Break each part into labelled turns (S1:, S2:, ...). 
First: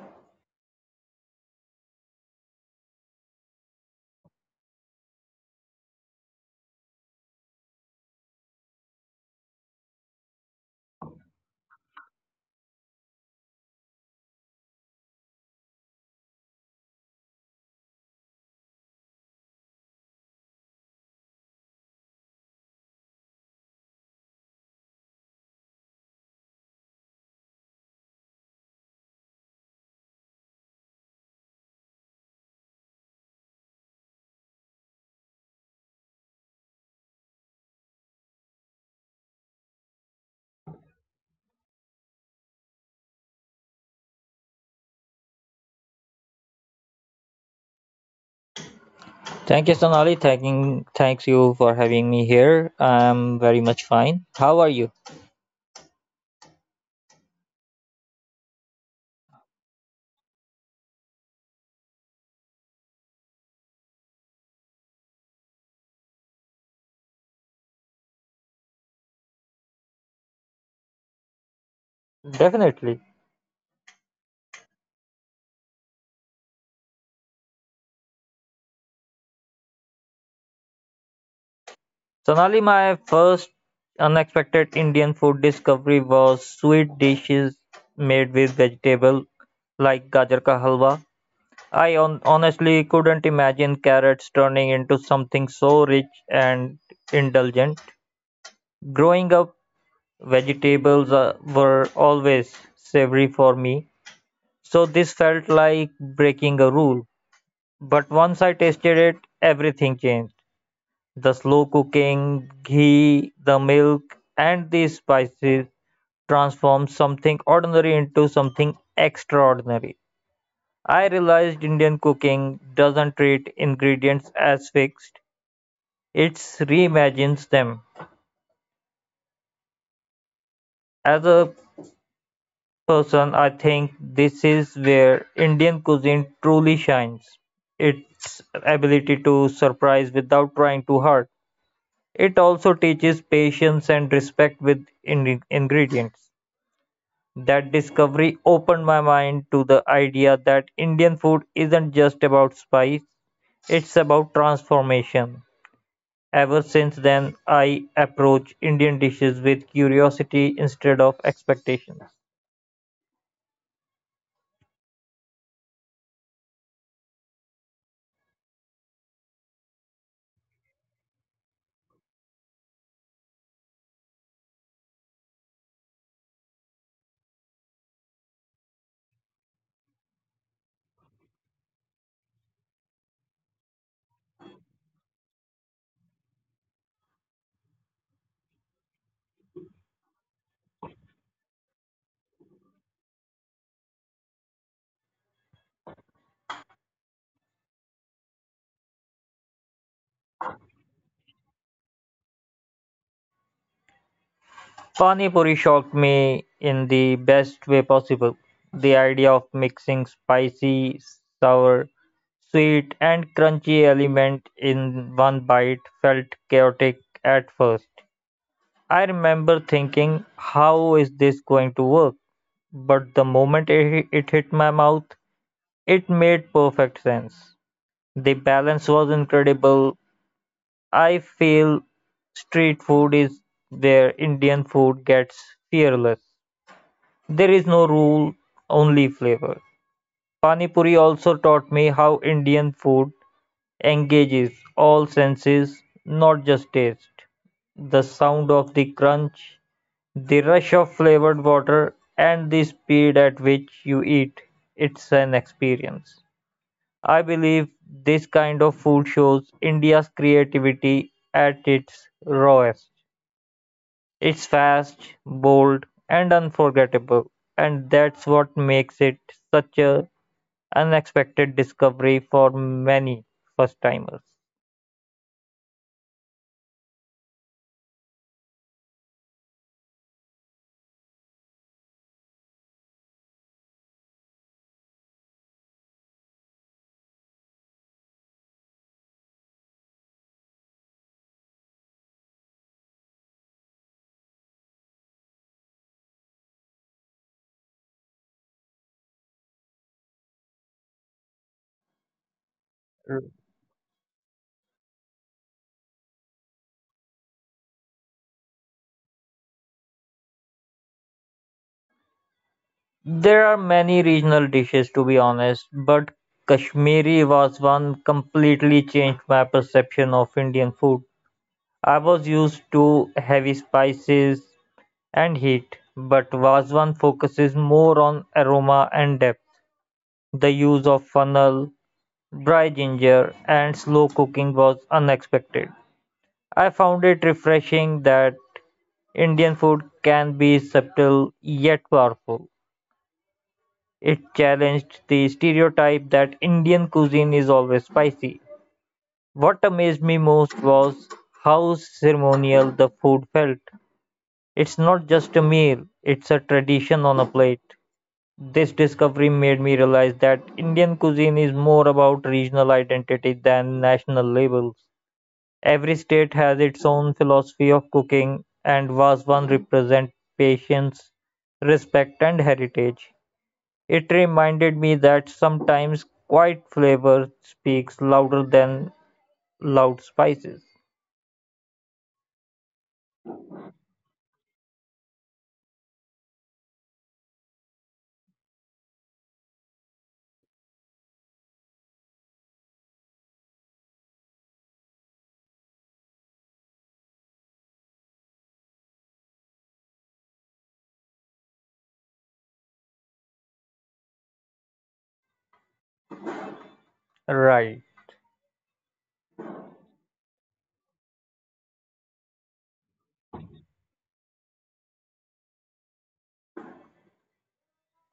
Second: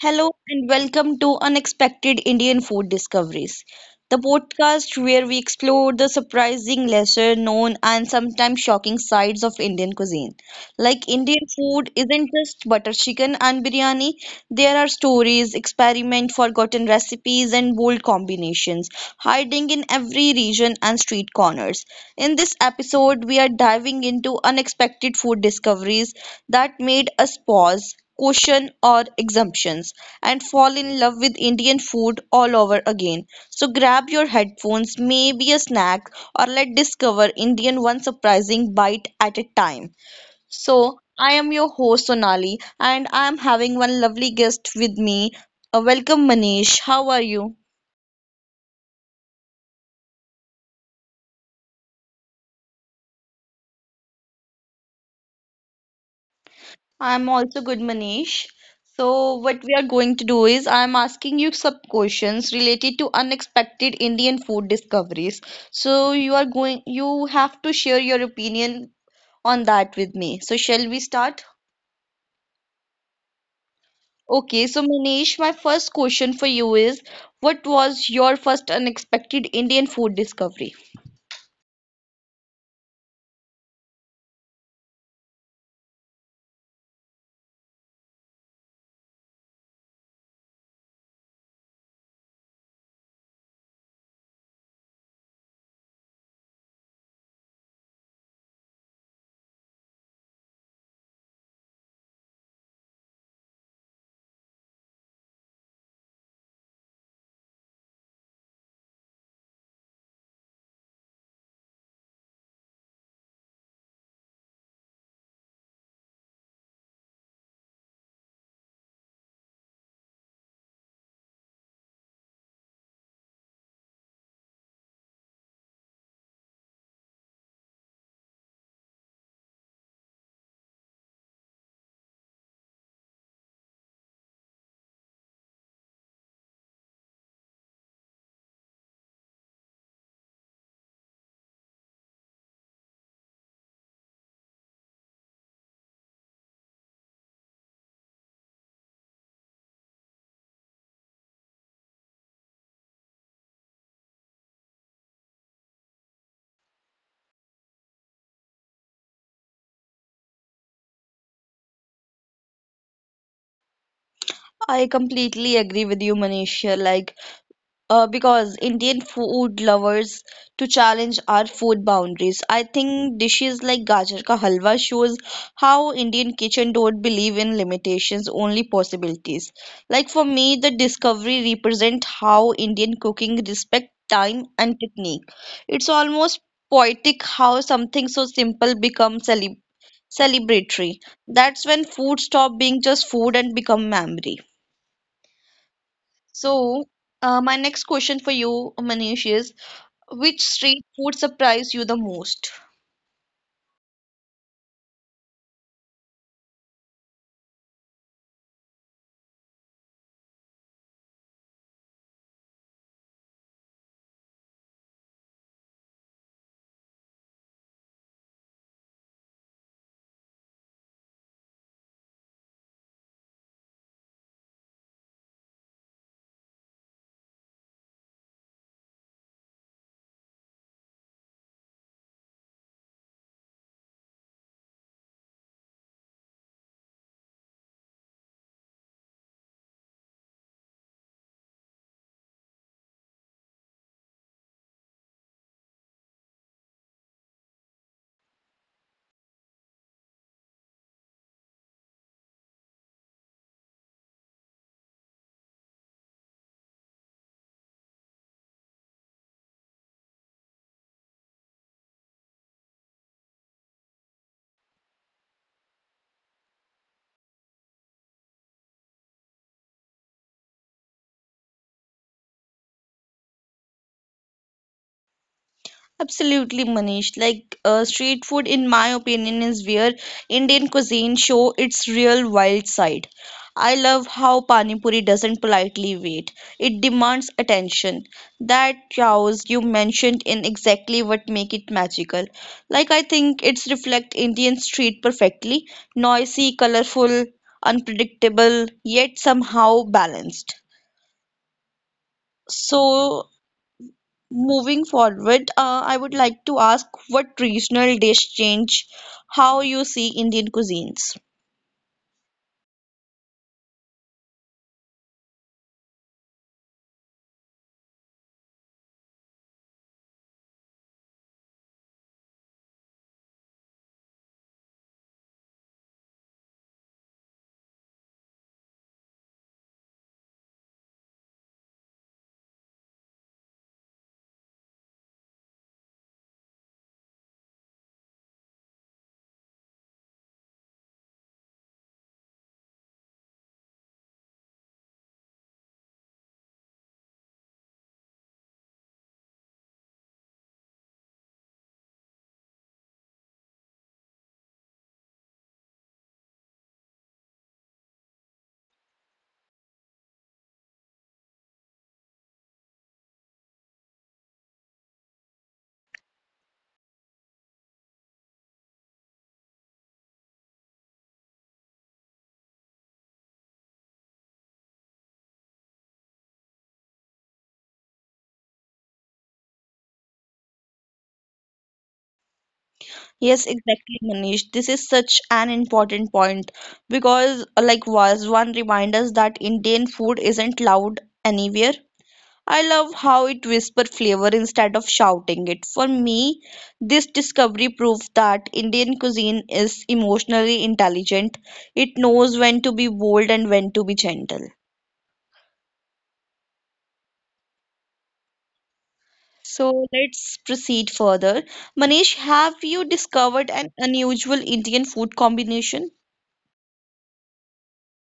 S1: Hello and welcome to Unexpected Indian Food Discoveries, the podcast where we explore the surprising, lesser known, and sometimes shocking sides of Indian cuisine. Like Indian food isn't just butter chicken and biryani. There are stories, experiment, forgotten recipes, and bold combinations hiding in every region and street corners. In this episode, we are diving into unexpected food discoveries that made us pause, question, or exemptions, and fall in love with Indian food all over again. So grab your headphones, maybe a snack, or let's discover Indian one surprising bite at a time. So, I am your host Sonali and I am having one lovely guest with me. Welcome Manish. How are you?
S2: Thank you, Sonali. Thanks you for having me here. I'm very much fine. How are you?
S1: I am also good Manish. So, what we are going to do is I am asking you some questions related to unexpected Indian food discoveries. So, you are going you have to share your opinion on that with me. So, shall we start?
S2: Definitely.
S1: Okay, so Manish, my first question for you is, what was your first unexpected Indian food discovery?
S2: Sonali, my first unexpected Indian food discovery was sweet dishes made with vegetable like gajar ka halwa. I honestly couldn't imagine carrots turning into something so rich and indulgent. Growing up, vegetables were always savory for me, so this felt like breaking a rule. But once I tasted it, everything changed. The slow cooking, ghee, the milk, and the spices transformed something ordinary into something extraordinary. I realized Indian cooking doesn't treat ingredients as fixed, it reimagines them. As a person, I think this is where Indian cuisine truly shines its ability to surprise without trying too hard. It also teaches patience and respect with ingredients. That discovery opened my mind to the idea that Indian food isn't just about spice, it's about transformation. Ever since then, I approach Indian dishes with curiosity instead of expectations.
S1: I completely agree with you, Manisha. Like, because Indian food lovers to challenge our food boundaries. I think dishes like gajar ka halwa shows how Indian kitchen don't believe in limitations, only possibilities. Like for me, the discovery represent how Indian cooking respect time and technique. It's almost poetic how something so simple becomes celebratory. That's when food stop being just food and become memory. So, my next question for you, Manish, is which street food surprised you the most?
S2: Pani puri shocked me in the best way possible. The idea of mixing spicy, sour, sweet, and crunchy element in one bite felt chaotic at first. I remember thinking, how is this going to work? But the moment it hit my mouth, it made perfect sense. The balance was incredible. I feel street food is where Indian food gets fearless. There is no rule, only flavor. Pani Puri also taught me how Indian food engages all senses, not just taste. The sound of the crunch, the rush of flavored water, and the speed at which you eat. It's an experience. I believe this kind of food shows India's creativity at its rawest. It's fast, bold, and unforgettable, and that's what makes it such a unexpected discovery for many first-timers.
S1: Absolutely, Manish. Like street food, in my opinion, is where Indian cuisine show its real wild side. I love how Pani Puri doesn't politely wait. It demands attention. That chaos you mentioned in exactly what make it magical. Like I think it's reflect Indian street perfectly. Noisy, colorful, unpredictable, yet somehow balanced. So moving forward, I would like to ask what regional dish change how you see Indian cuisines?
S2: There are many regional dishes to be honest, but Kashmiri was one completely changed my perception of Indian food. I was used to heavy spices and heat, but Vazwan focuses more on aroma and depth. The use of funnel, dry ginger and slow cooking was unexpected. I found it refreshing that Indian food can be subtle yet powerful. It challenged the stereotype that Indian cuisine is always spicy. What amazed me most was how ceremonial the food felt. It's not just a meal, it's a tradition on a plate. This discovery made me realize that Indian cuisine is more about regional identity than national labels. Every state has its own philosophy of cooking, and Vazwan represents patience, respect, and heritage. It reminded me that sometimes quiet flavor speaks louder than loud spices.
S1: Yes, exactly, Manish. This is such an important point because, like Vazwan reminds us that Indian food isn't loud anywhere. I love how it whispers flavor instead of shouting it. For me, this discovery proves that Indian cuisine is emotionally intelligent. It knows when to be bold and when to be gentle.
S2: Right.
S1: So let's proceed further. Manish, have you discovered an unusual Indian food combination?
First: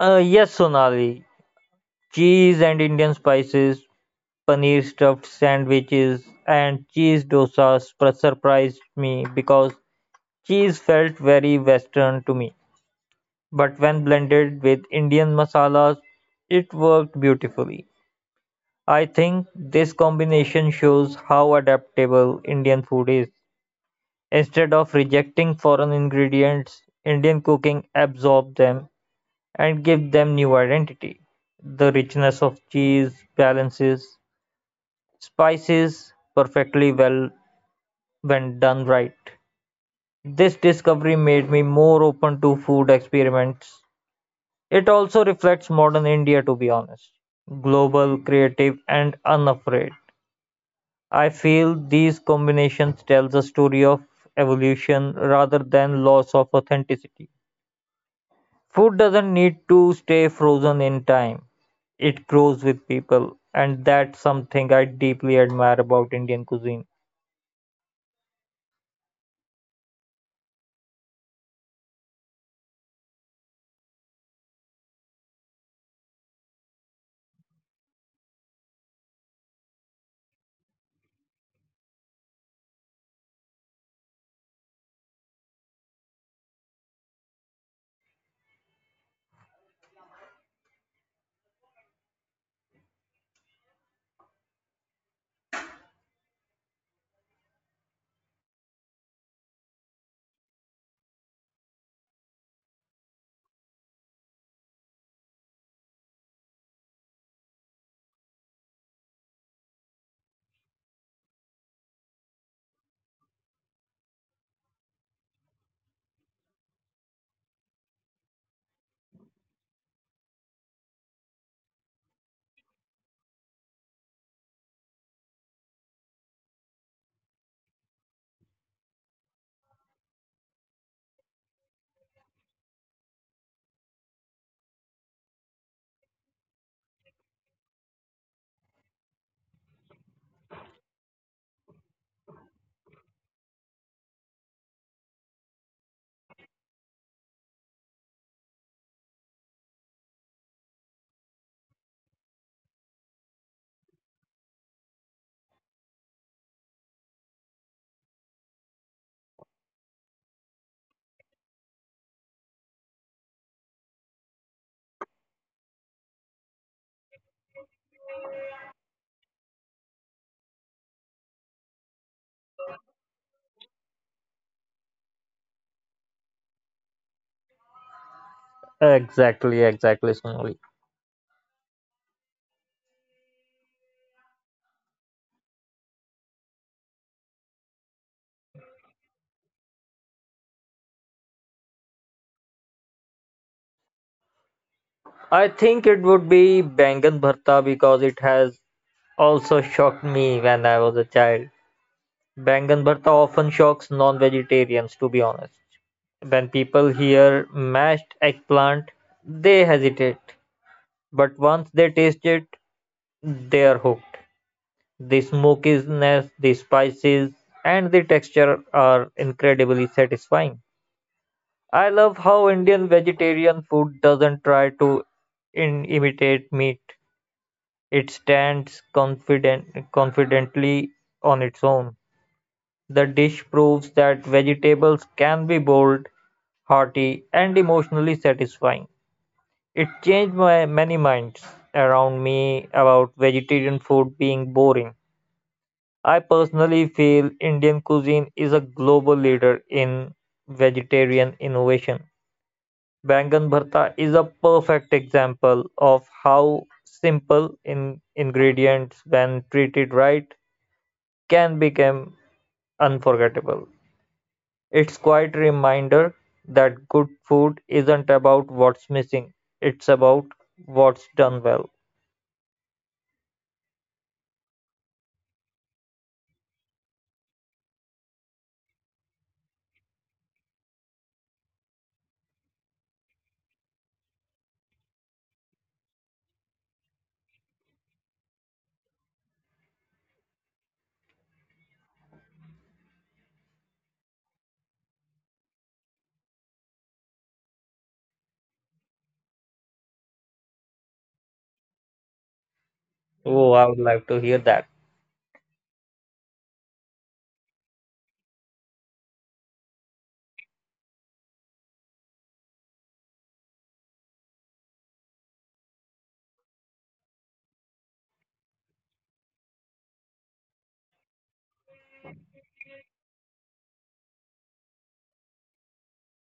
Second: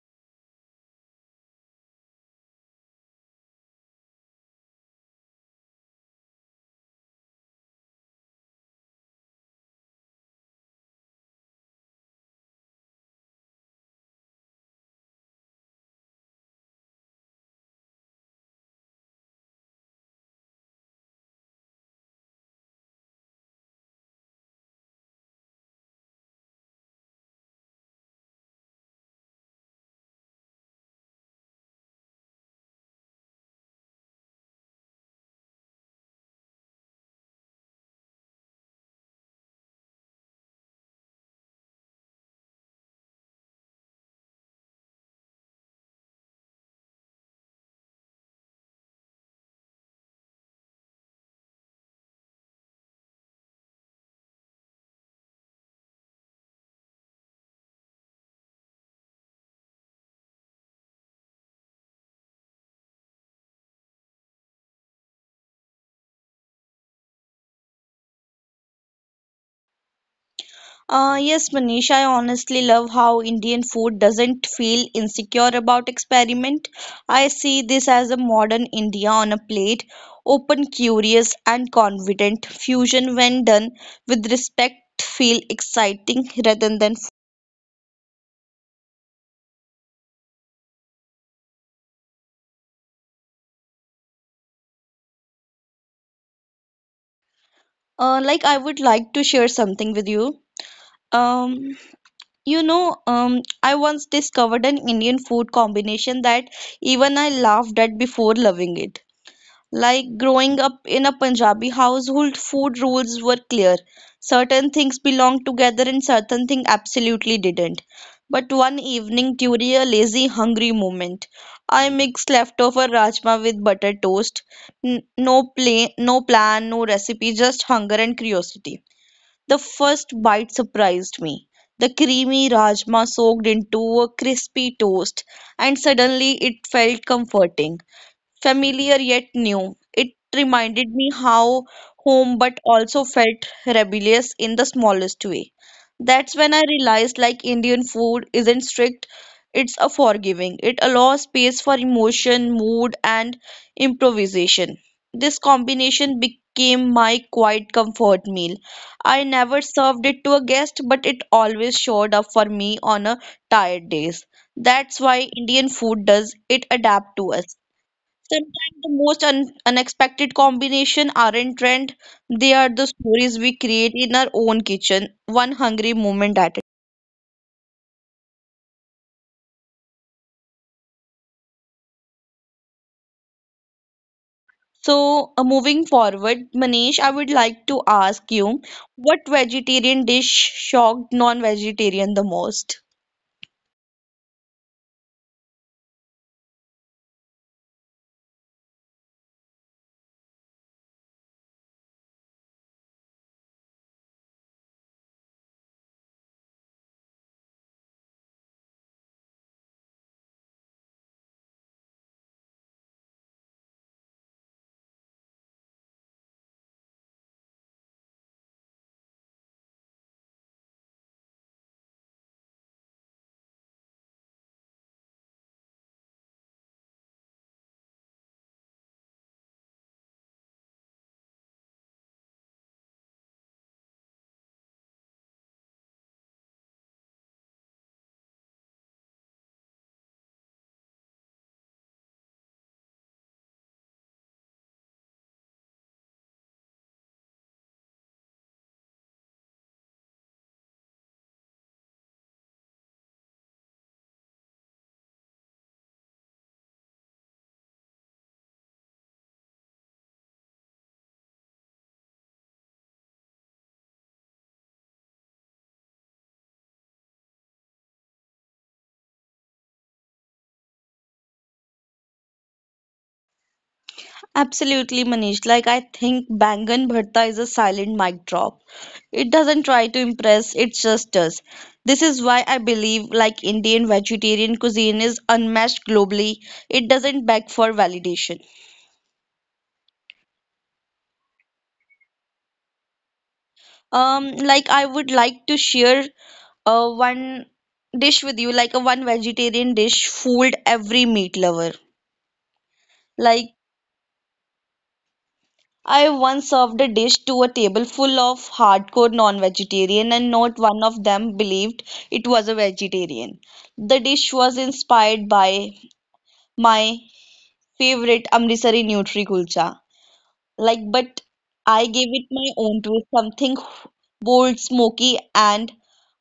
S2: Yes, Sonali. Cheese and Indian spices, paneer stuffed sandwiches, and cheese dosas surprised me because cheese felt very Western to me, but when blended with Indian masalas, it worked beautifully. I think this combination shows how adaptable Indian food is. Instead of rejecting foreign ingredients, Indian cooking absorbs them and gives them new identity. The richness of cheese balances spices perfectly well when done right. This discovery made me more open to food experiments. It also reflects modern India, to be honest. Global, creative and unafraid. I feel these combinations tells a story of evolution rather than loss of authenticity. Food doesn't need to stay frozen in time. It grows with people and that's something I deeply admire about Indian cuisine.
S1: Yes, Manish, I honestly love how Indian food doesn't feel insecure about experiment. I see this as a modern India on a plate, open, curious, and confident. Fusion, when done with respect, feel exciting rather than. Like I would like to share something with you. Um, I once discovered an Indian food combination that even I laughed at before loving it. Like growing up in a Punjabi household, food rules were clear. Certain things belonged together and certain things absolutely didn't. But one evening, during a lazy, hungry moment, I mixed leftover rajma with butter toast. No plan, no recipe, just hunger and curiosity. The first bite surprised me. The creamy rajma soaked into a crispy toast, and suddenly it felt comforting. Familiar yet new. It reminded me how home but also felt rebellious in the smallest way. That's when I realized like Indian food isn't strict, it's a forgiving. It allows space for emotion, mood and improvisation. This combination became my quiet comfort meal. I never served it to a guest, but it always showed up for me on a tired days. That's why Indian food does it adapt to us. Sometimes the most un unexpected combination aren't trend, they are the stories we create in our own kitchen, one hungry moment at a time.
S2: Exactly, Sonali.
S1: So, moving forward, Manish, I would like to ask you what vegetarian dish shocked non-vegetarian the most?
S2: I think it would be Bangan Bharta because it has also shocked me when I was a child. Bangan bharta often shocks non-vegetarians, to be honest. When people hear mashed eggplant, they hesitate. But once they taste it, they are hooked. The smokiness, the spices, and the texture are incredibly satisfying. I love how Indian vegetarian food doesn't try to imitate meat. It stands confidently on its own. The dish proves that vegetables can be bold, hearty, and emotionally satisfying. It changed my many minds around me about vegetarian food being boring. I personally feel Indian cuisine is a global leader in vegetarian innovation. Bangan bharta is a perfect example of how simple in ingredients when treated right can become unforgettable. It's quite a reminder that good food isn't about what's missing, it's about what's done well.
S1: Absolutely, Manish. Like, I think Bangan Bharta is a silent mic drop. It doesn't try to impress, it just does. This is why I believe, like, Indian vegetarian cuisine is unmatched globally. It doesn't beg for validation. Like, I would like to share one dish with you, like a one vegetarian dish fooled every meat lover.
S2: Oh,
S1: Like
S2: I would like to hear that.
S1: I once served a dish to a table full of hardcore non-vegetarian and not one of them believed it was a vegetarian. The dish was inspired by my favorite Amritsari Nutri Kulcha like, but I gave it my own twist, something bold, smoky, and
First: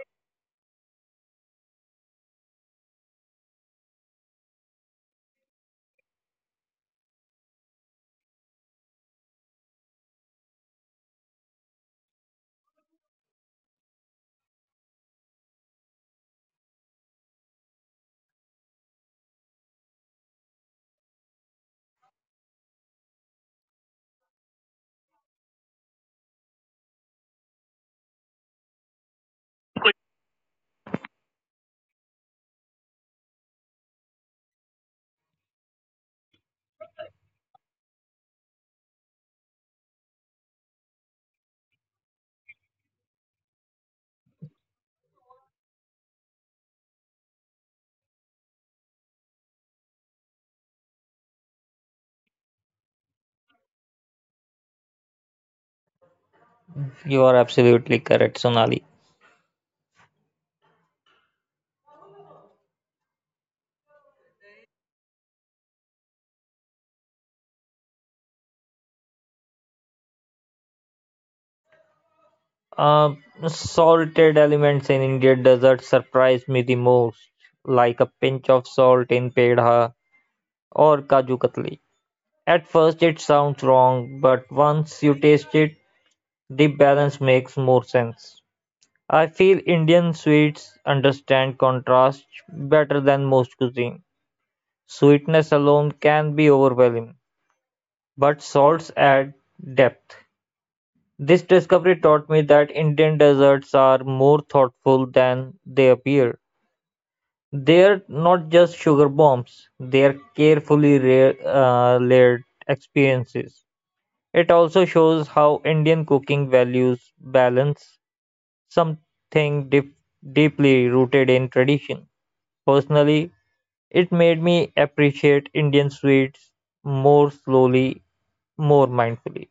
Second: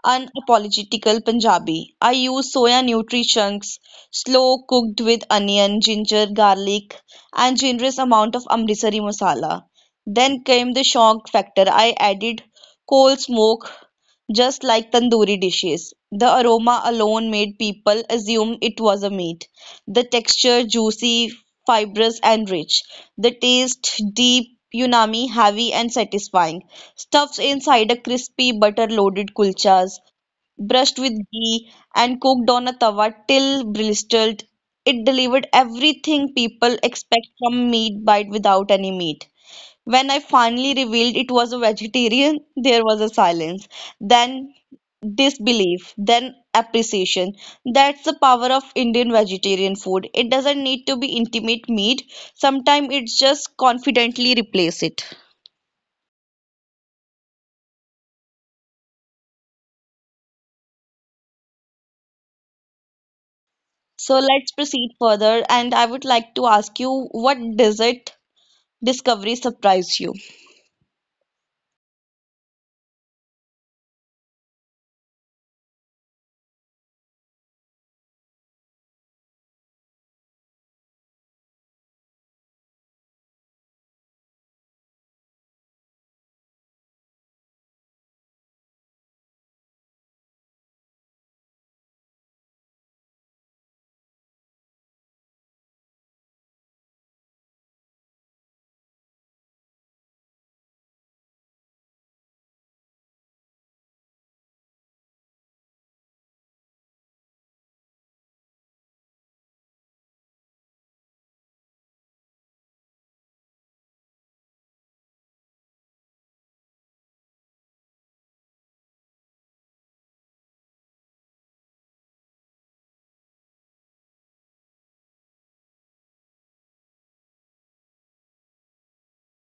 S1: unapologetical Punjabi. I used soya nutri chunks, slow cooked with onion, ginger, garlic, and generous amount of Amritsari masala. Then came the shock factor. I added coal smoke, just like tandoori dishes. The aroma alone made people assume it was a meat. The texture juicy, fibrous, and rich. The taste deep, umami, heavy and satisfying. Stuffed inside a crispy butter-loaded kulchas, brushed with ghee and cooked on a tawa till blistered. It delivered everything people expect from meat bite without any meat. When I finally revealed it was a vegetarian, there was a silence. Then disbelief, then appreciation. That's the power of Indian vegetarian food. It doesn't need to be intimate meat. Sometimes it's just confidently replace it.
S2: You are absolutely correct, Sonali.
S1: So let's proceed further, and I would like to ask you what dessert discovery surprised you?
S2: Uh, Salted elements in Indian desserts surprise me the most, like a pinch of salt in pedha or kaju katli. At first, it sounds wrong, but once you taste it, the balance makes more sense. I feel Indian sweets understand contrast better than most cuisine. Sweetness alone can be overwhelming, but salts add depth. This discovery taught me that Indian desserts are more thoughtful than they appear. They're not just sugar bombs, they're carefully layered experiences. It also shows how Indian cooking values balance, something deeply rooted in tradition. Personally, it made me appreciate Indian sweets more slowly, more mindfully.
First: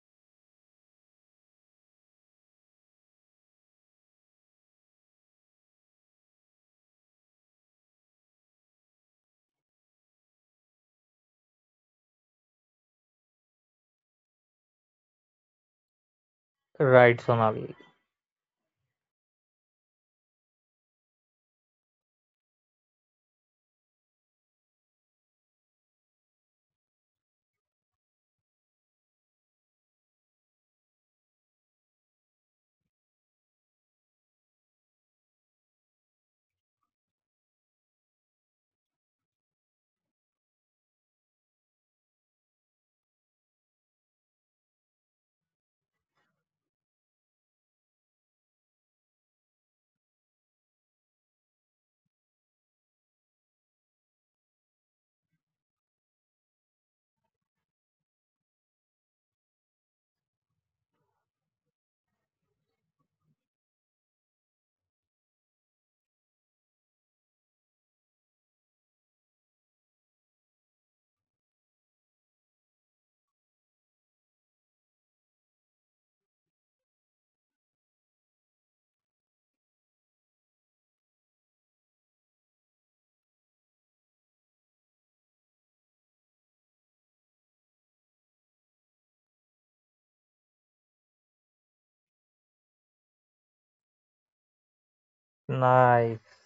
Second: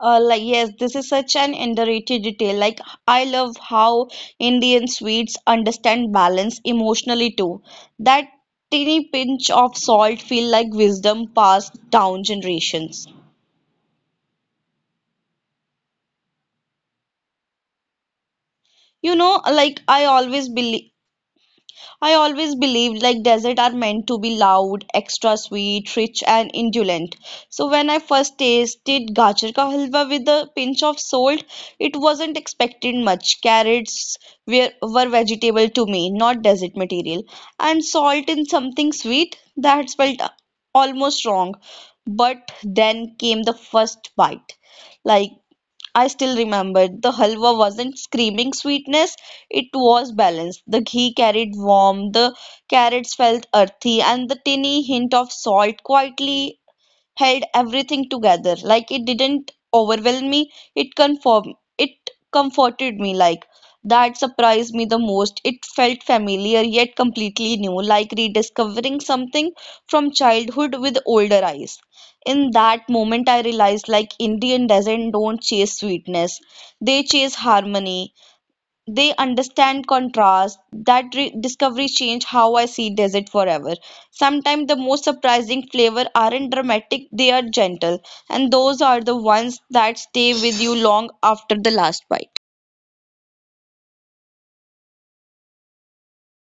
S1: Like yes, this is such an underrated detail. Like I love how Indian sweets understand balance emotionally too. That tiny pinch of salt feel like wisdom passed down generations.
S2: Right, Sonali.
S1: Like I always believed like desserts are meant to be loud, extra sweet, rich and indulgent. So when I first tasted gajar ka halwa with a pinch of salt, it wasn't expected much. Carrots were vegetable to me, not desert material. And salt in something sweet, that felt almost wrong. But then came the first bite. Like I still remember the halwa wasn't screaming sweetness, it was balanced. The ghee carried warmth, the carrots felt earthy, and the tiny hint of salt quietly held everything together. Like it didn't overwhelm me. It comforted me. Like that surprised me the most. It felt familiar yet completely new, like rediscovering something from childhood with older eyes. In that moment I realized like Indian doesn't don't chase sweetness. They chase harmony they understand contrast. That discovery changed how I see desert forever. Sometimes the most surprising flavor aren't dramatic, they are gentle. And those are the ones that stay with you long after the last bite.
S2: Nice.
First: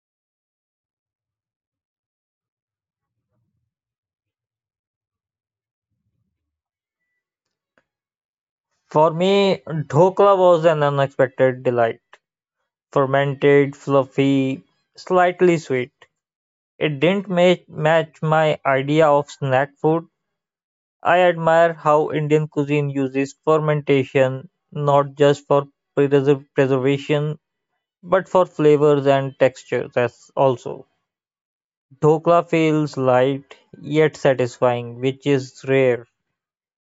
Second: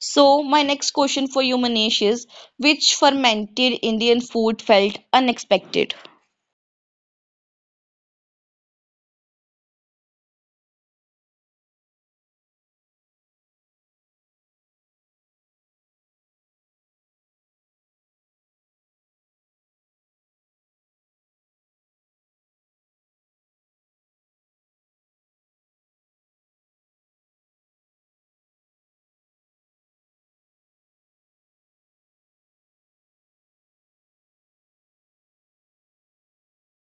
S1: So, my next question for you, Manish, is which fermented Indian food felt unexpected?
S2: For me, dhokla was an unexpected delight. Fermented, fluffy, slightly sweet. It didn't match my idea of snack food. I admire how Indian cuisine uses fermentation not just for preservation but for flavors and textures as also. Dhokla feels light yet satisfying, which is rare.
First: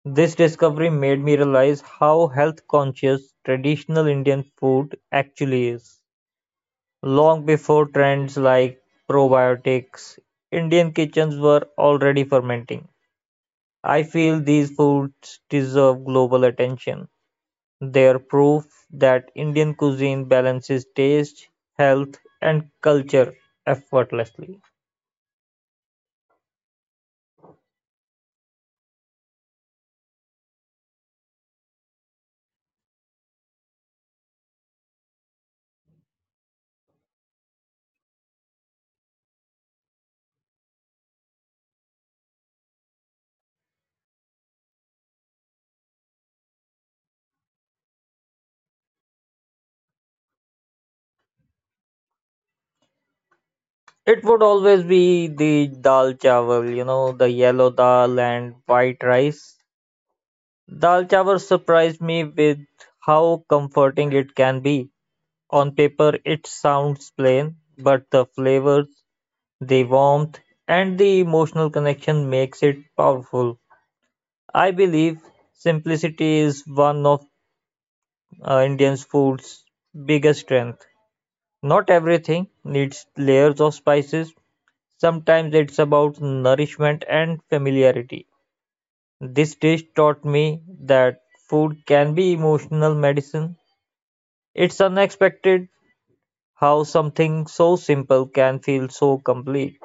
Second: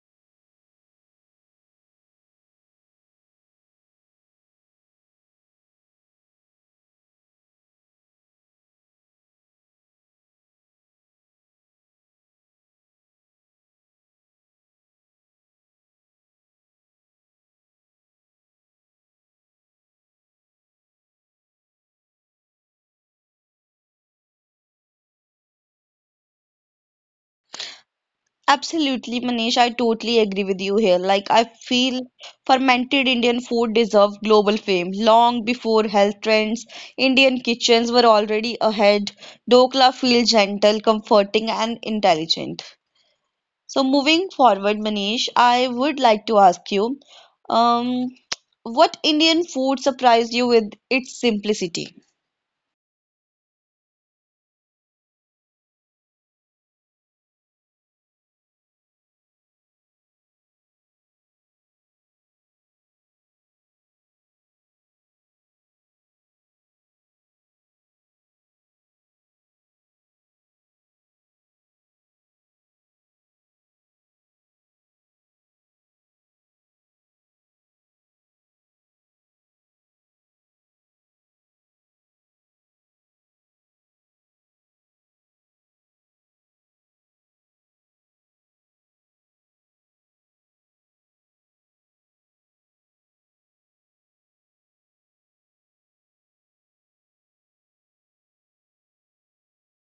S2: This discovery made me realize how health conscious traditional Indian food actually is. Long before trends like probiotics, Indian kitchens were already fermenting. I feel these foods deserve global attention. They are proof that Indian cuisine balances taste, health, and culture effortlessly.
S1: Absolutely, Manish. I totally agree with you here. Like, I feel fermented Indian food deserved global fame long before health trends. Indian kitchens were already ahead. Dokla feels gentle, comforting, and intelligent. So, moving forward, Manish, I would like to ask you, um, what Indian food surprised you with its simplicity?
S2: It would always be the dal chawal, you know, the yellow dal and white rice. Dal chawal surprised me with how comforting it can be. On paper, it sounds plain, but the flavors, the warmth, and the emotional connection makes it powerful. I believe simplicity is one of Indian food's biggest strength. Not everything needs layers of spices. Sometimes it's about nourishment and familiarity. This dish taught me that food can be emotional medicine. It's unexpected how something so simple can feel so complete.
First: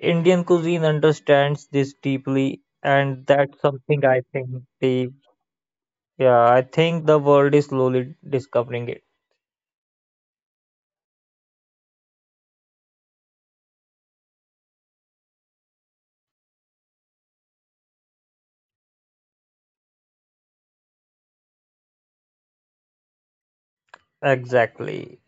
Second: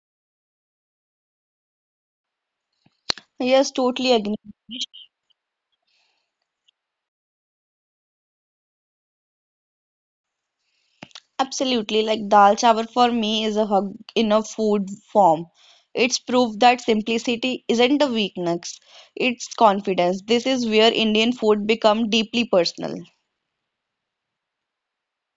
S2: Indian cuisine understands this deeply, and that's
S1: Yes,
S2: something
S1: totally
S2: I
S1: agree.
S2: think the yeah, I think the world is slowly discovering it.
S1: Absolutely, like dal chawal for me is a hug in a food form. It's proof that simplicity isn't a weakness, it's confidence. This is where Indian food become deeply personal.
S2: Exactly.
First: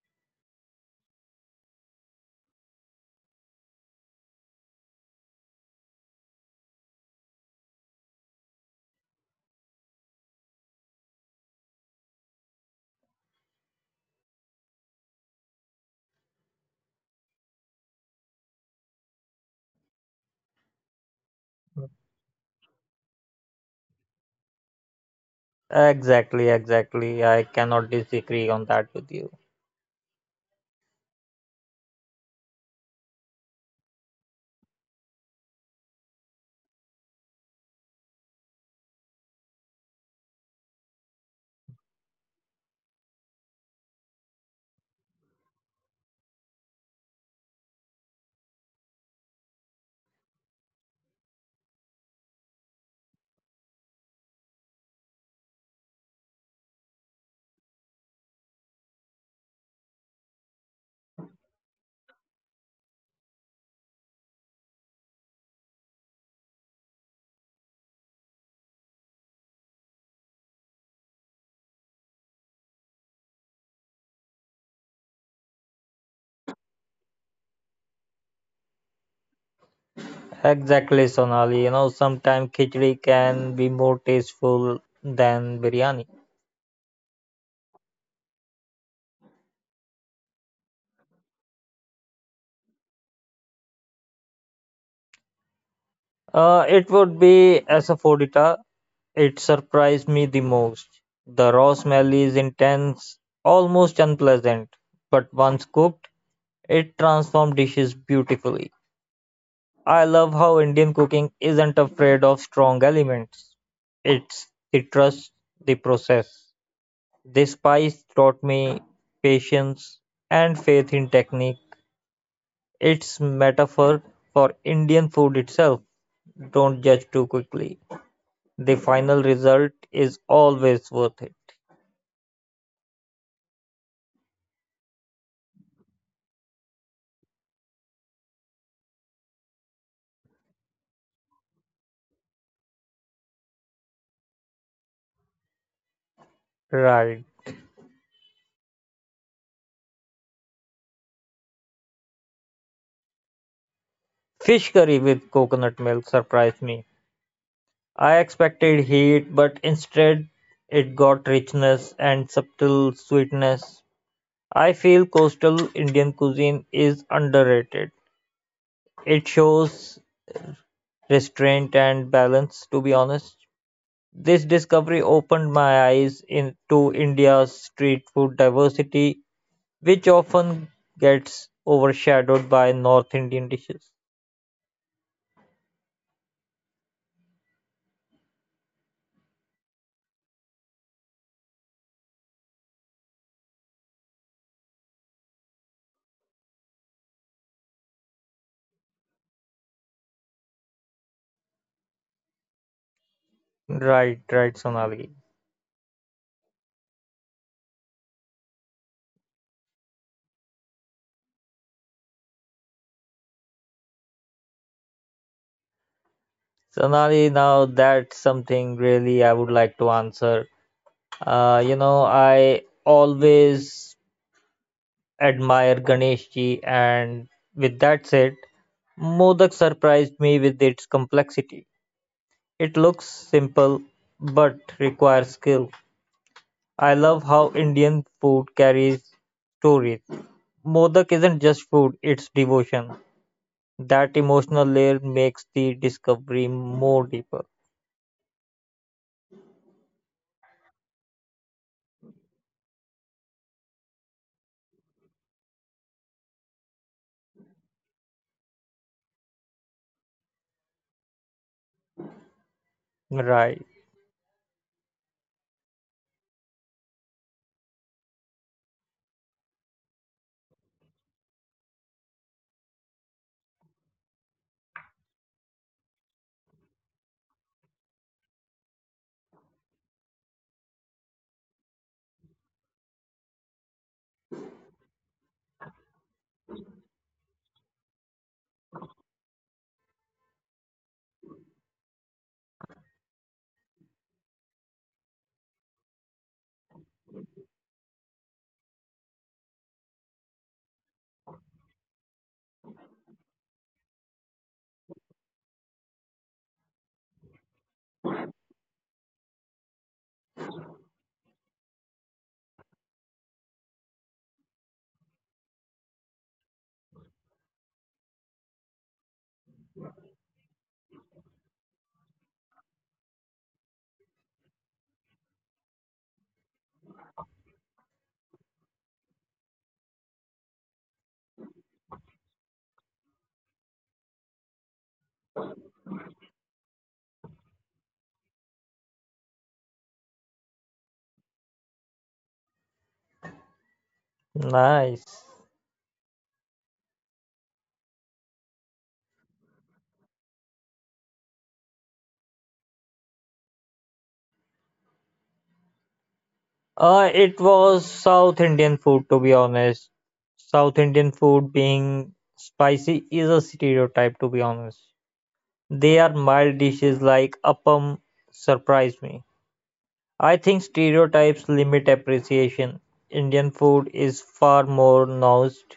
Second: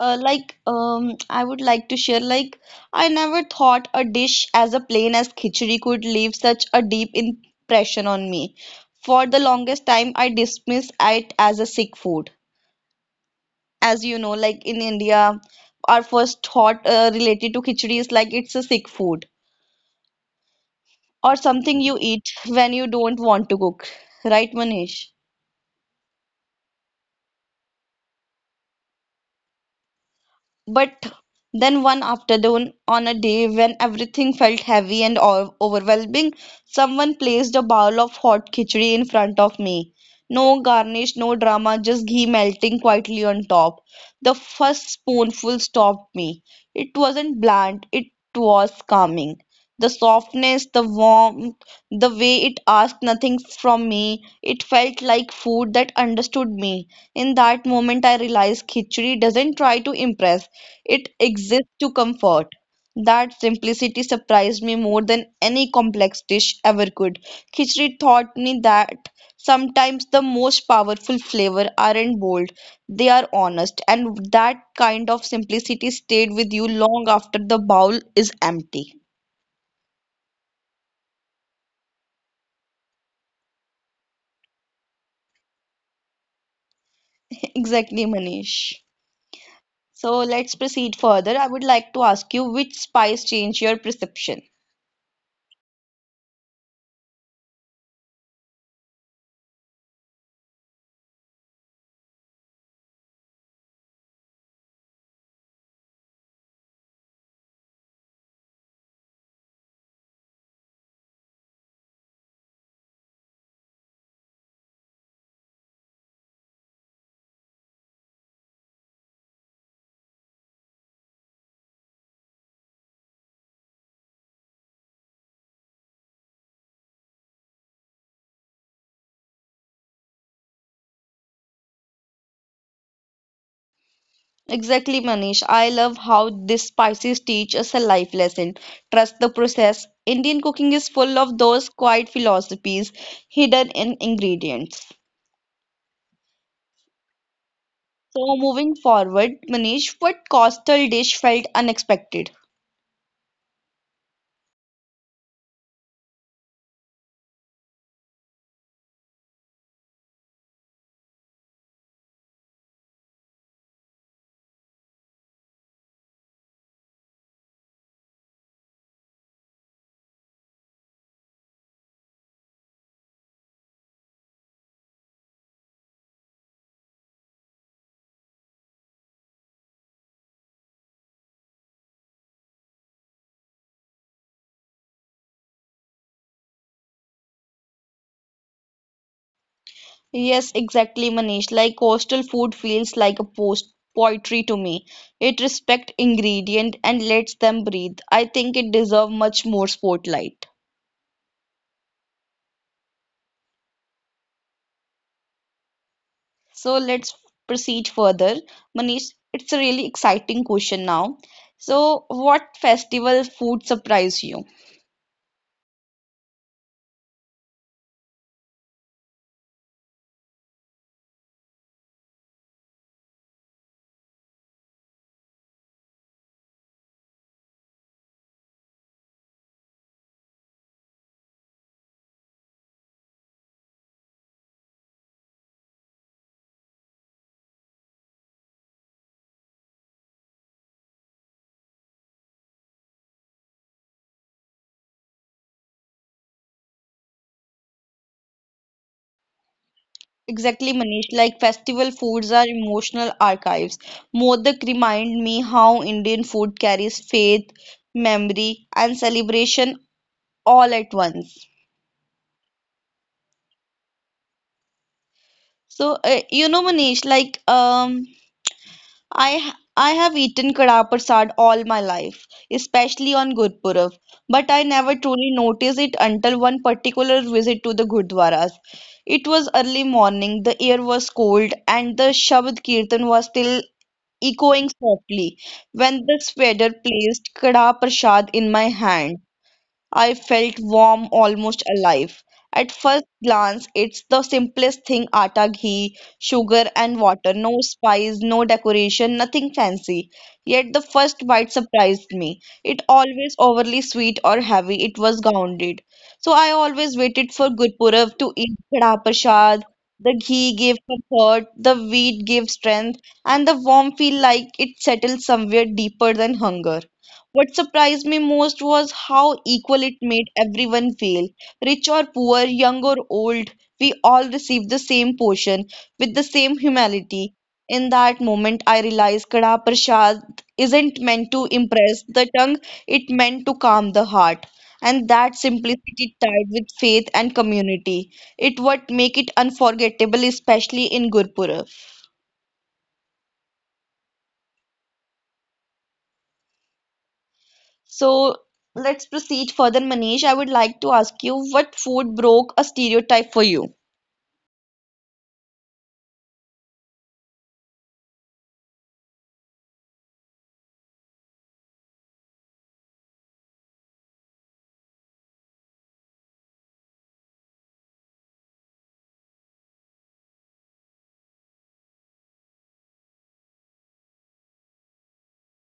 S1: Like I would like to share like I never thought a dish as a plain as khichdi could leave such a deep impression on me. For the longest time, I dismissed it as a sick food. As you know, like in India, our first thought related to khichdi is like it's a sick food or something you eat when you don't want to cook, right, Manish?
S2: Exactly. I cannot disagree on that with you.
S1: But then one afternoon, on a day when everything felt heavy and overwhelming, someone placed a bowl of hot khichdi in front of me. No garnish, no drama, just ghee melting quietly on top. The first spoonful stopped me. It wasn't bland, it was calming. The softness, the warmth, the way it asked nothing from me, it felt like food that understood me. In that moment, I realized khichdi doesn't try to impress. It exists to comfort. That simplicity surprised me more than any complex dish ever could. Khichdi taught me that sometimes the most powerful flavor aren't bold, they are honest, and that kind of simplicity stayed with you long after the bowl is empty.
S2: Exactly, Sonali. You know, sometimes khichdi can be more tasteful than biryani.
S1: Exactly, Manish. So let's proceed further. I would like to ask you which spice changed your perception?
S2: It would be asafoetida. It surprised me the most. The raw smell is intense, almost unpleasant, but once cooked, it transforms dishes beautifully. I love how Indian cooking isn't afraid of strong elements. It trusts the process. This spice taught me patience and faith in technique. It's metaphor for Indian food itself. Don't judge too quickly. The final result is always worth it.
S1: Exactly, Manish. I love how this spices teach us a life lesson. Trust the process. Indian cooking is full of those quiet philosophies hidden in ingredients.
S2: Right.
S1: So, moving forward, Manish, what coastal dish felt unexpected?
S2: Fish curry with coconut milk surprised me. I expected heat, but instead it got richness and subtle sweetness. I feel coastal Indian cuisine is underrated. It shows restraint and balance, to be honest. This discovery opened my eyes in, to India's street food diversity, which often gets overshadowed by North Indian dishes.
S1: Yes, exactly, Manish. Like coastal food feels like a post poetry to me. It respects ingredient and lets them breathe. I think it deserves much more spotlight.
S2: Right, Sonali.
S1: So let's proceed further. Manish, it's a really exciting question now. So, what festival food surprised you?
S2: Sonali, now that's something really I would like to answer. You know, I always admire Ganesh ji, and with that said, Modak surprised me with its complexity. It looks simple but requires skill. I love how Indian food carries stories. Modak isn't just food, it's devotion. That emotional layer makes the discovery more deeper.
S1: Exactly, Manish. Like festival foods are emotional archives. Modak remind me how Indian food carries faith, memory, and celebration all at once.
S2: Right.
S1: Manish, I have eaten kada prasad all my life, especially on Gurpurab, but I never truly noticed it until one particular visit to the Gurdwaras. It was early morning, the air was cold, and the Shabad Kirtan was still echoing softly when the waiter placed kada prasad in my hand. I felt warm, almost alive. At first glance, it's the simplest thing: atta, ghee, sugar, and water. No spice, no decoration, nothing fancy. Yet the first bite surprised me. It always overly sweet or heavy, it was grounded. So I always waited for Gurpurab to eat khada prasad. The ghee gave comfort, the wheat gave strength, and the warm feel like it settled somewhere deeper than hunger. What surprised me most was how equal it made everyone feel. Rich or poor, young or old, we all received the same portion with the same humility. In that moment, I realized Kada Prasad isn't meant to impress the tongue, it meant to calm the heart. And that simplicity tied with faith and community. It what make it unforgettable, especially in Gurpur.
S2: Nice.
S1: So let's proceed further, Manish. I would like to ask you, what food broke a stereotype for you?
S2: It was South Indian food, to be honest. South Indian food being spicy is a stereotype, to be honest. Their mild dishes like appam surprised me. I think stereotypes limit appreciation. Indian food is far more nuanced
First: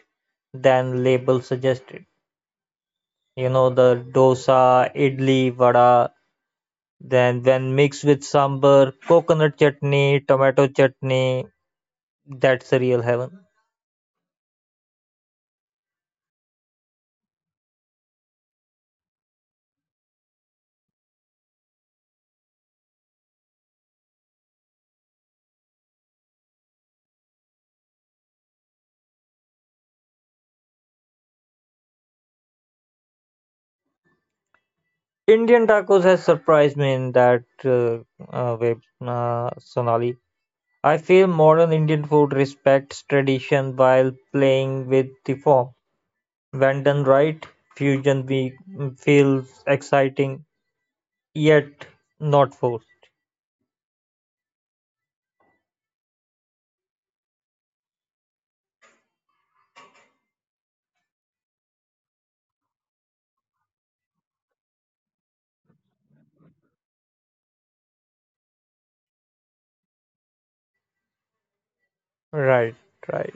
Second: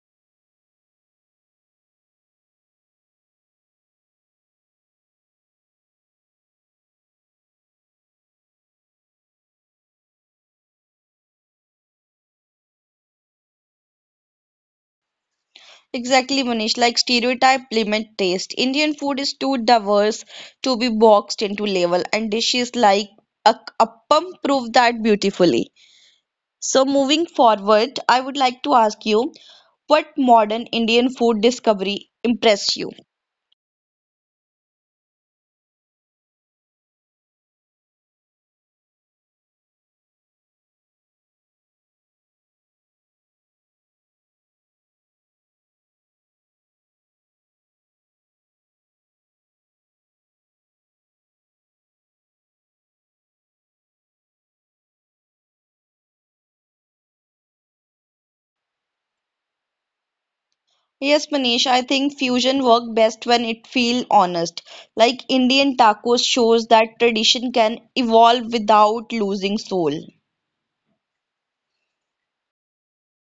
S2: than labels suggested. You know, the dosa, idli, vada, then when mixed with sambar, coconut chutney, tomato chutney, that's a real heaven.
S1: Exactly, Manish. Like stereotype limit taste. Indian food is too diverse to be boxed into label, and dishes like a appam prove that beautifully. So moving forward, I would like to ask you, what modern Indian food discovery impressed you?
S2: Indian tacos has surprised me in that way, Sonali. I feel modern Indian food respects tradition while playing with the form. When done right, fusion week feels exciting yet not forced.
S1: Yes, Manish, I think fusion work best when it feel honest. Like Indian tacos shows that tradition can evolve without losing soul.
S2: Right, right,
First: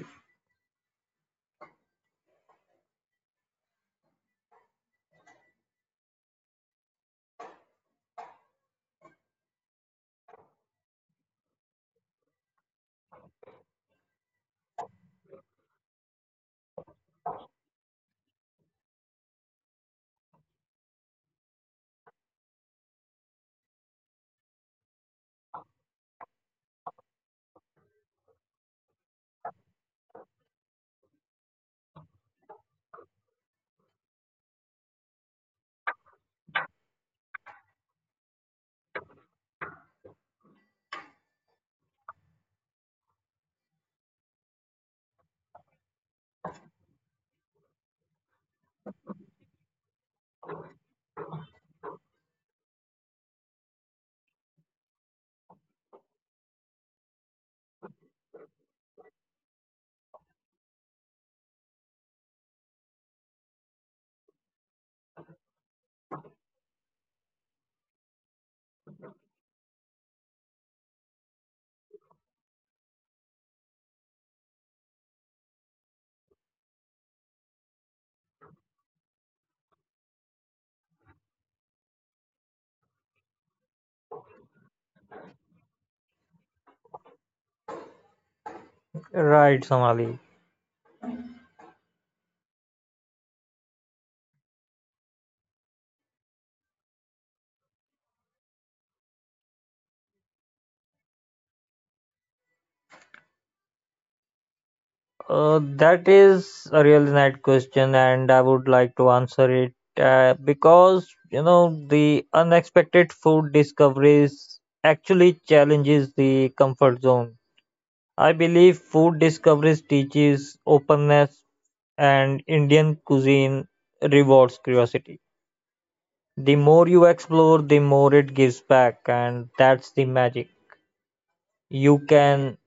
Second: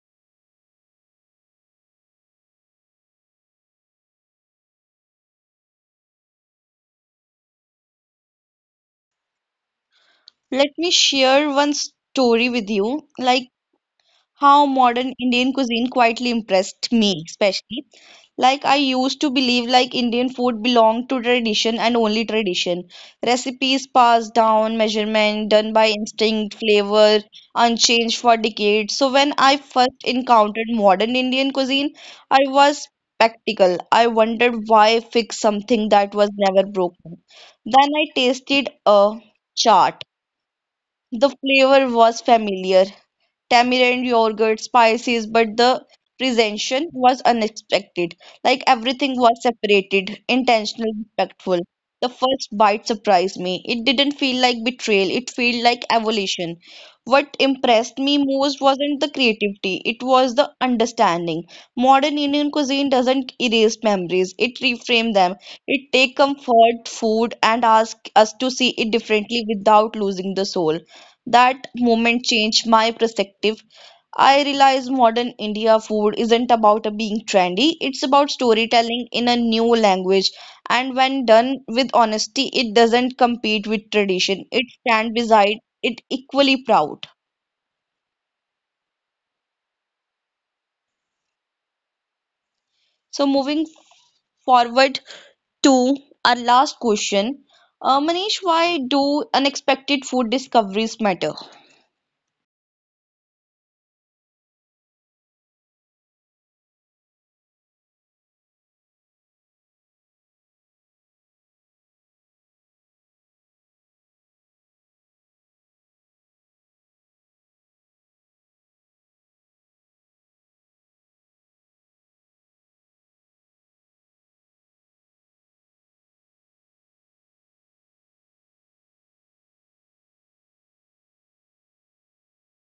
S1: Let me share one story with you. Like how modern Indian cuisine quietly impressed me, especially. Like I used to believe like Indian food belonged to tradition and only tradition. Recipes passed down, measurement done by instinct, flavor unchanged for decades. So when I first encountered modern Indian cuisine, I was skeptical. I wondered why fix something that was never broken. Then I tasted a chaat. The flavor was familiar, tamarind, yogurt, spices, but the presentation was unexpected. Like everything was separated, intentional, respectful. The first bite surprised me. It didn't feel like betrayal, it felt like evolution. What impressed me most wasn't the creativity, it was the understanding. Modern Indian cuisine doesn't erase memories, it reframes them. It takes comfort, food, and asks us to see it differently without losing the soul. That moment changed my perspective. I realized modern India food isn't about being trendy, it's about storytelling in a new language. And when done with honesty, it doesn't compete with tradition, it stands beside it equally proud.
S2: right, Somali.
S1: So, moving forward to our last question. Manish, why do unexpected food discoveries matter?
S2: That is a really nice question, and I would like to answer it because you know the unexpected food discoveries actually challenges the comfort zone. I believe food discoveries teaches openness, and Indian cuisine rewards curiosity. The more you explore, the more it gives back, and that's the magic. You can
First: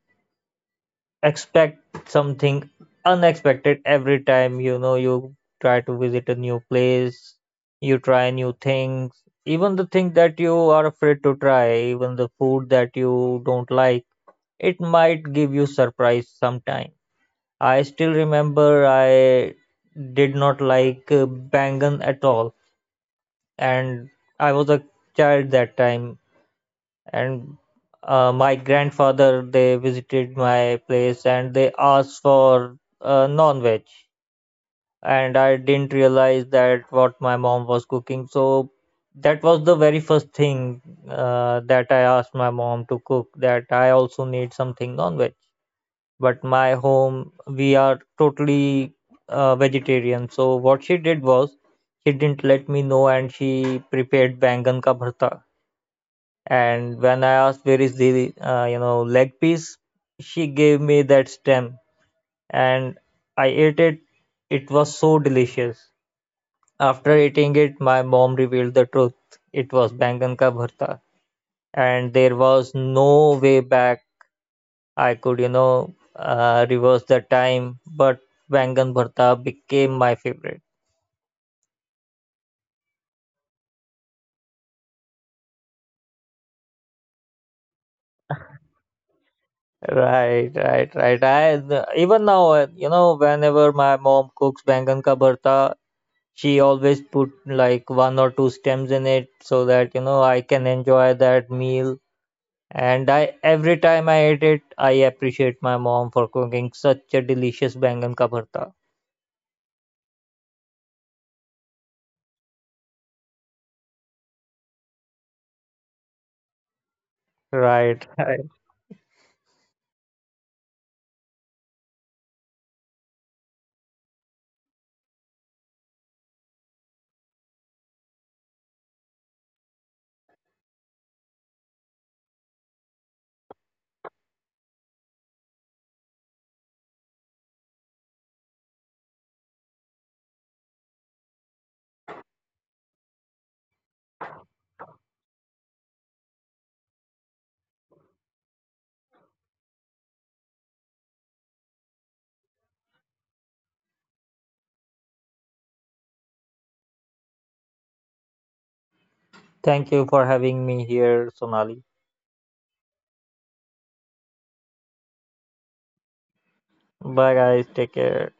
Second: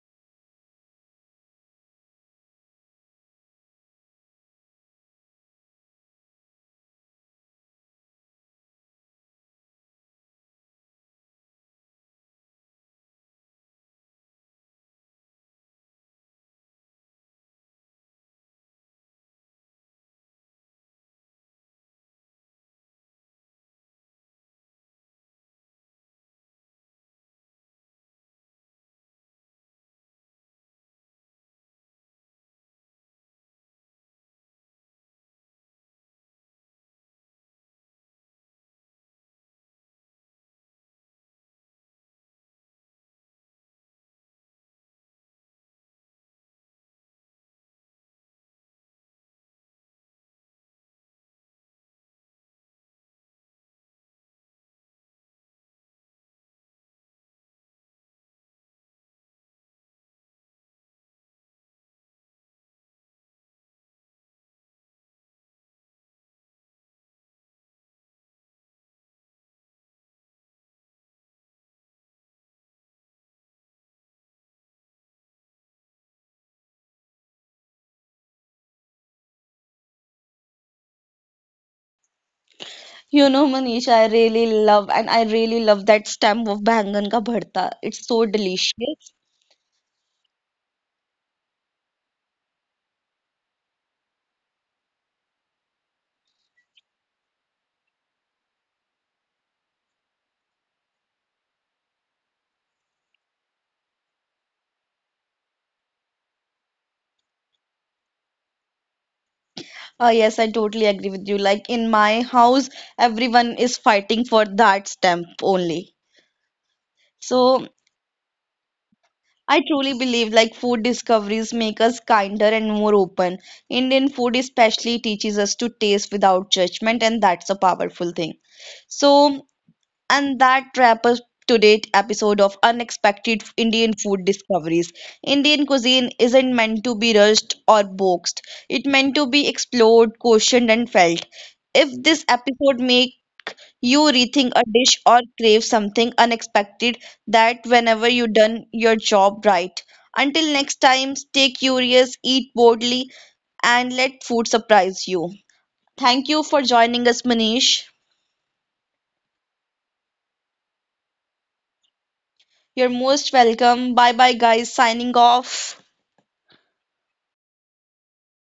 S2: expect something unexpected every time, you know, you try to visit a new place, you try new things, even the thing that you are afraid to try, even the food that you don't like, it might give you surprise sometime. I still remember I did not like bangan at all, and I was a child that time and my grandfather they visited my place and they asked for non-veg, and I didn't realize that what my mom was cooking, so that was the very first thing that I asked my mom to cook, that I also need something non-veg. But my home we are totally vegetarian, so what she did was she didn't let me know and she prepared bangan ka bharta. And when I asked where is the you know leg piece, she gave me that stem, and I ate it. It was so delicious. After eating it, my mom revealed the truth. It was bangan ka bharta, and there was no way back. I could you know reverse the time, but bangan bharta became my favorite.
S1: You know, Manish, I really love that stem of bangan ka bharta. It's so delicious.
S2: Right. I even now, you know, whenever my mom cooks bangan ka bharta, she always put like one or two stems in it so that you know I can enjoy that meal. And I every time I ate it, I appreciate my mom for cooking such a delicious bangan ka bharta.
S1: Oh, yes, I totally agree with you. Like in my house, everyone is fighting for that stamp only. So
S2: Right.
S1: I truly believe like food discoveries make us kinder and more open. Indian food especially teaches us to taste without judgment, and that's a powerful thing. So And that wraps up today's episode of Unexpected Indian Food Discoveries. Indian cuisine isn't meant to be rushed or boxed. It's meant to be explored, questioned, and felt. If this episode make you rethink a dish or crave something unexpected, that whenever you done your job right. Until next time, stay curious, eat boldly, and let food surprise you. Thank you for joining us, Manish.
S2: Thank you for having me here, Sonali.
S1: You're most welcome. Bye bye guys, signing off.
S2: Bye guys, take care.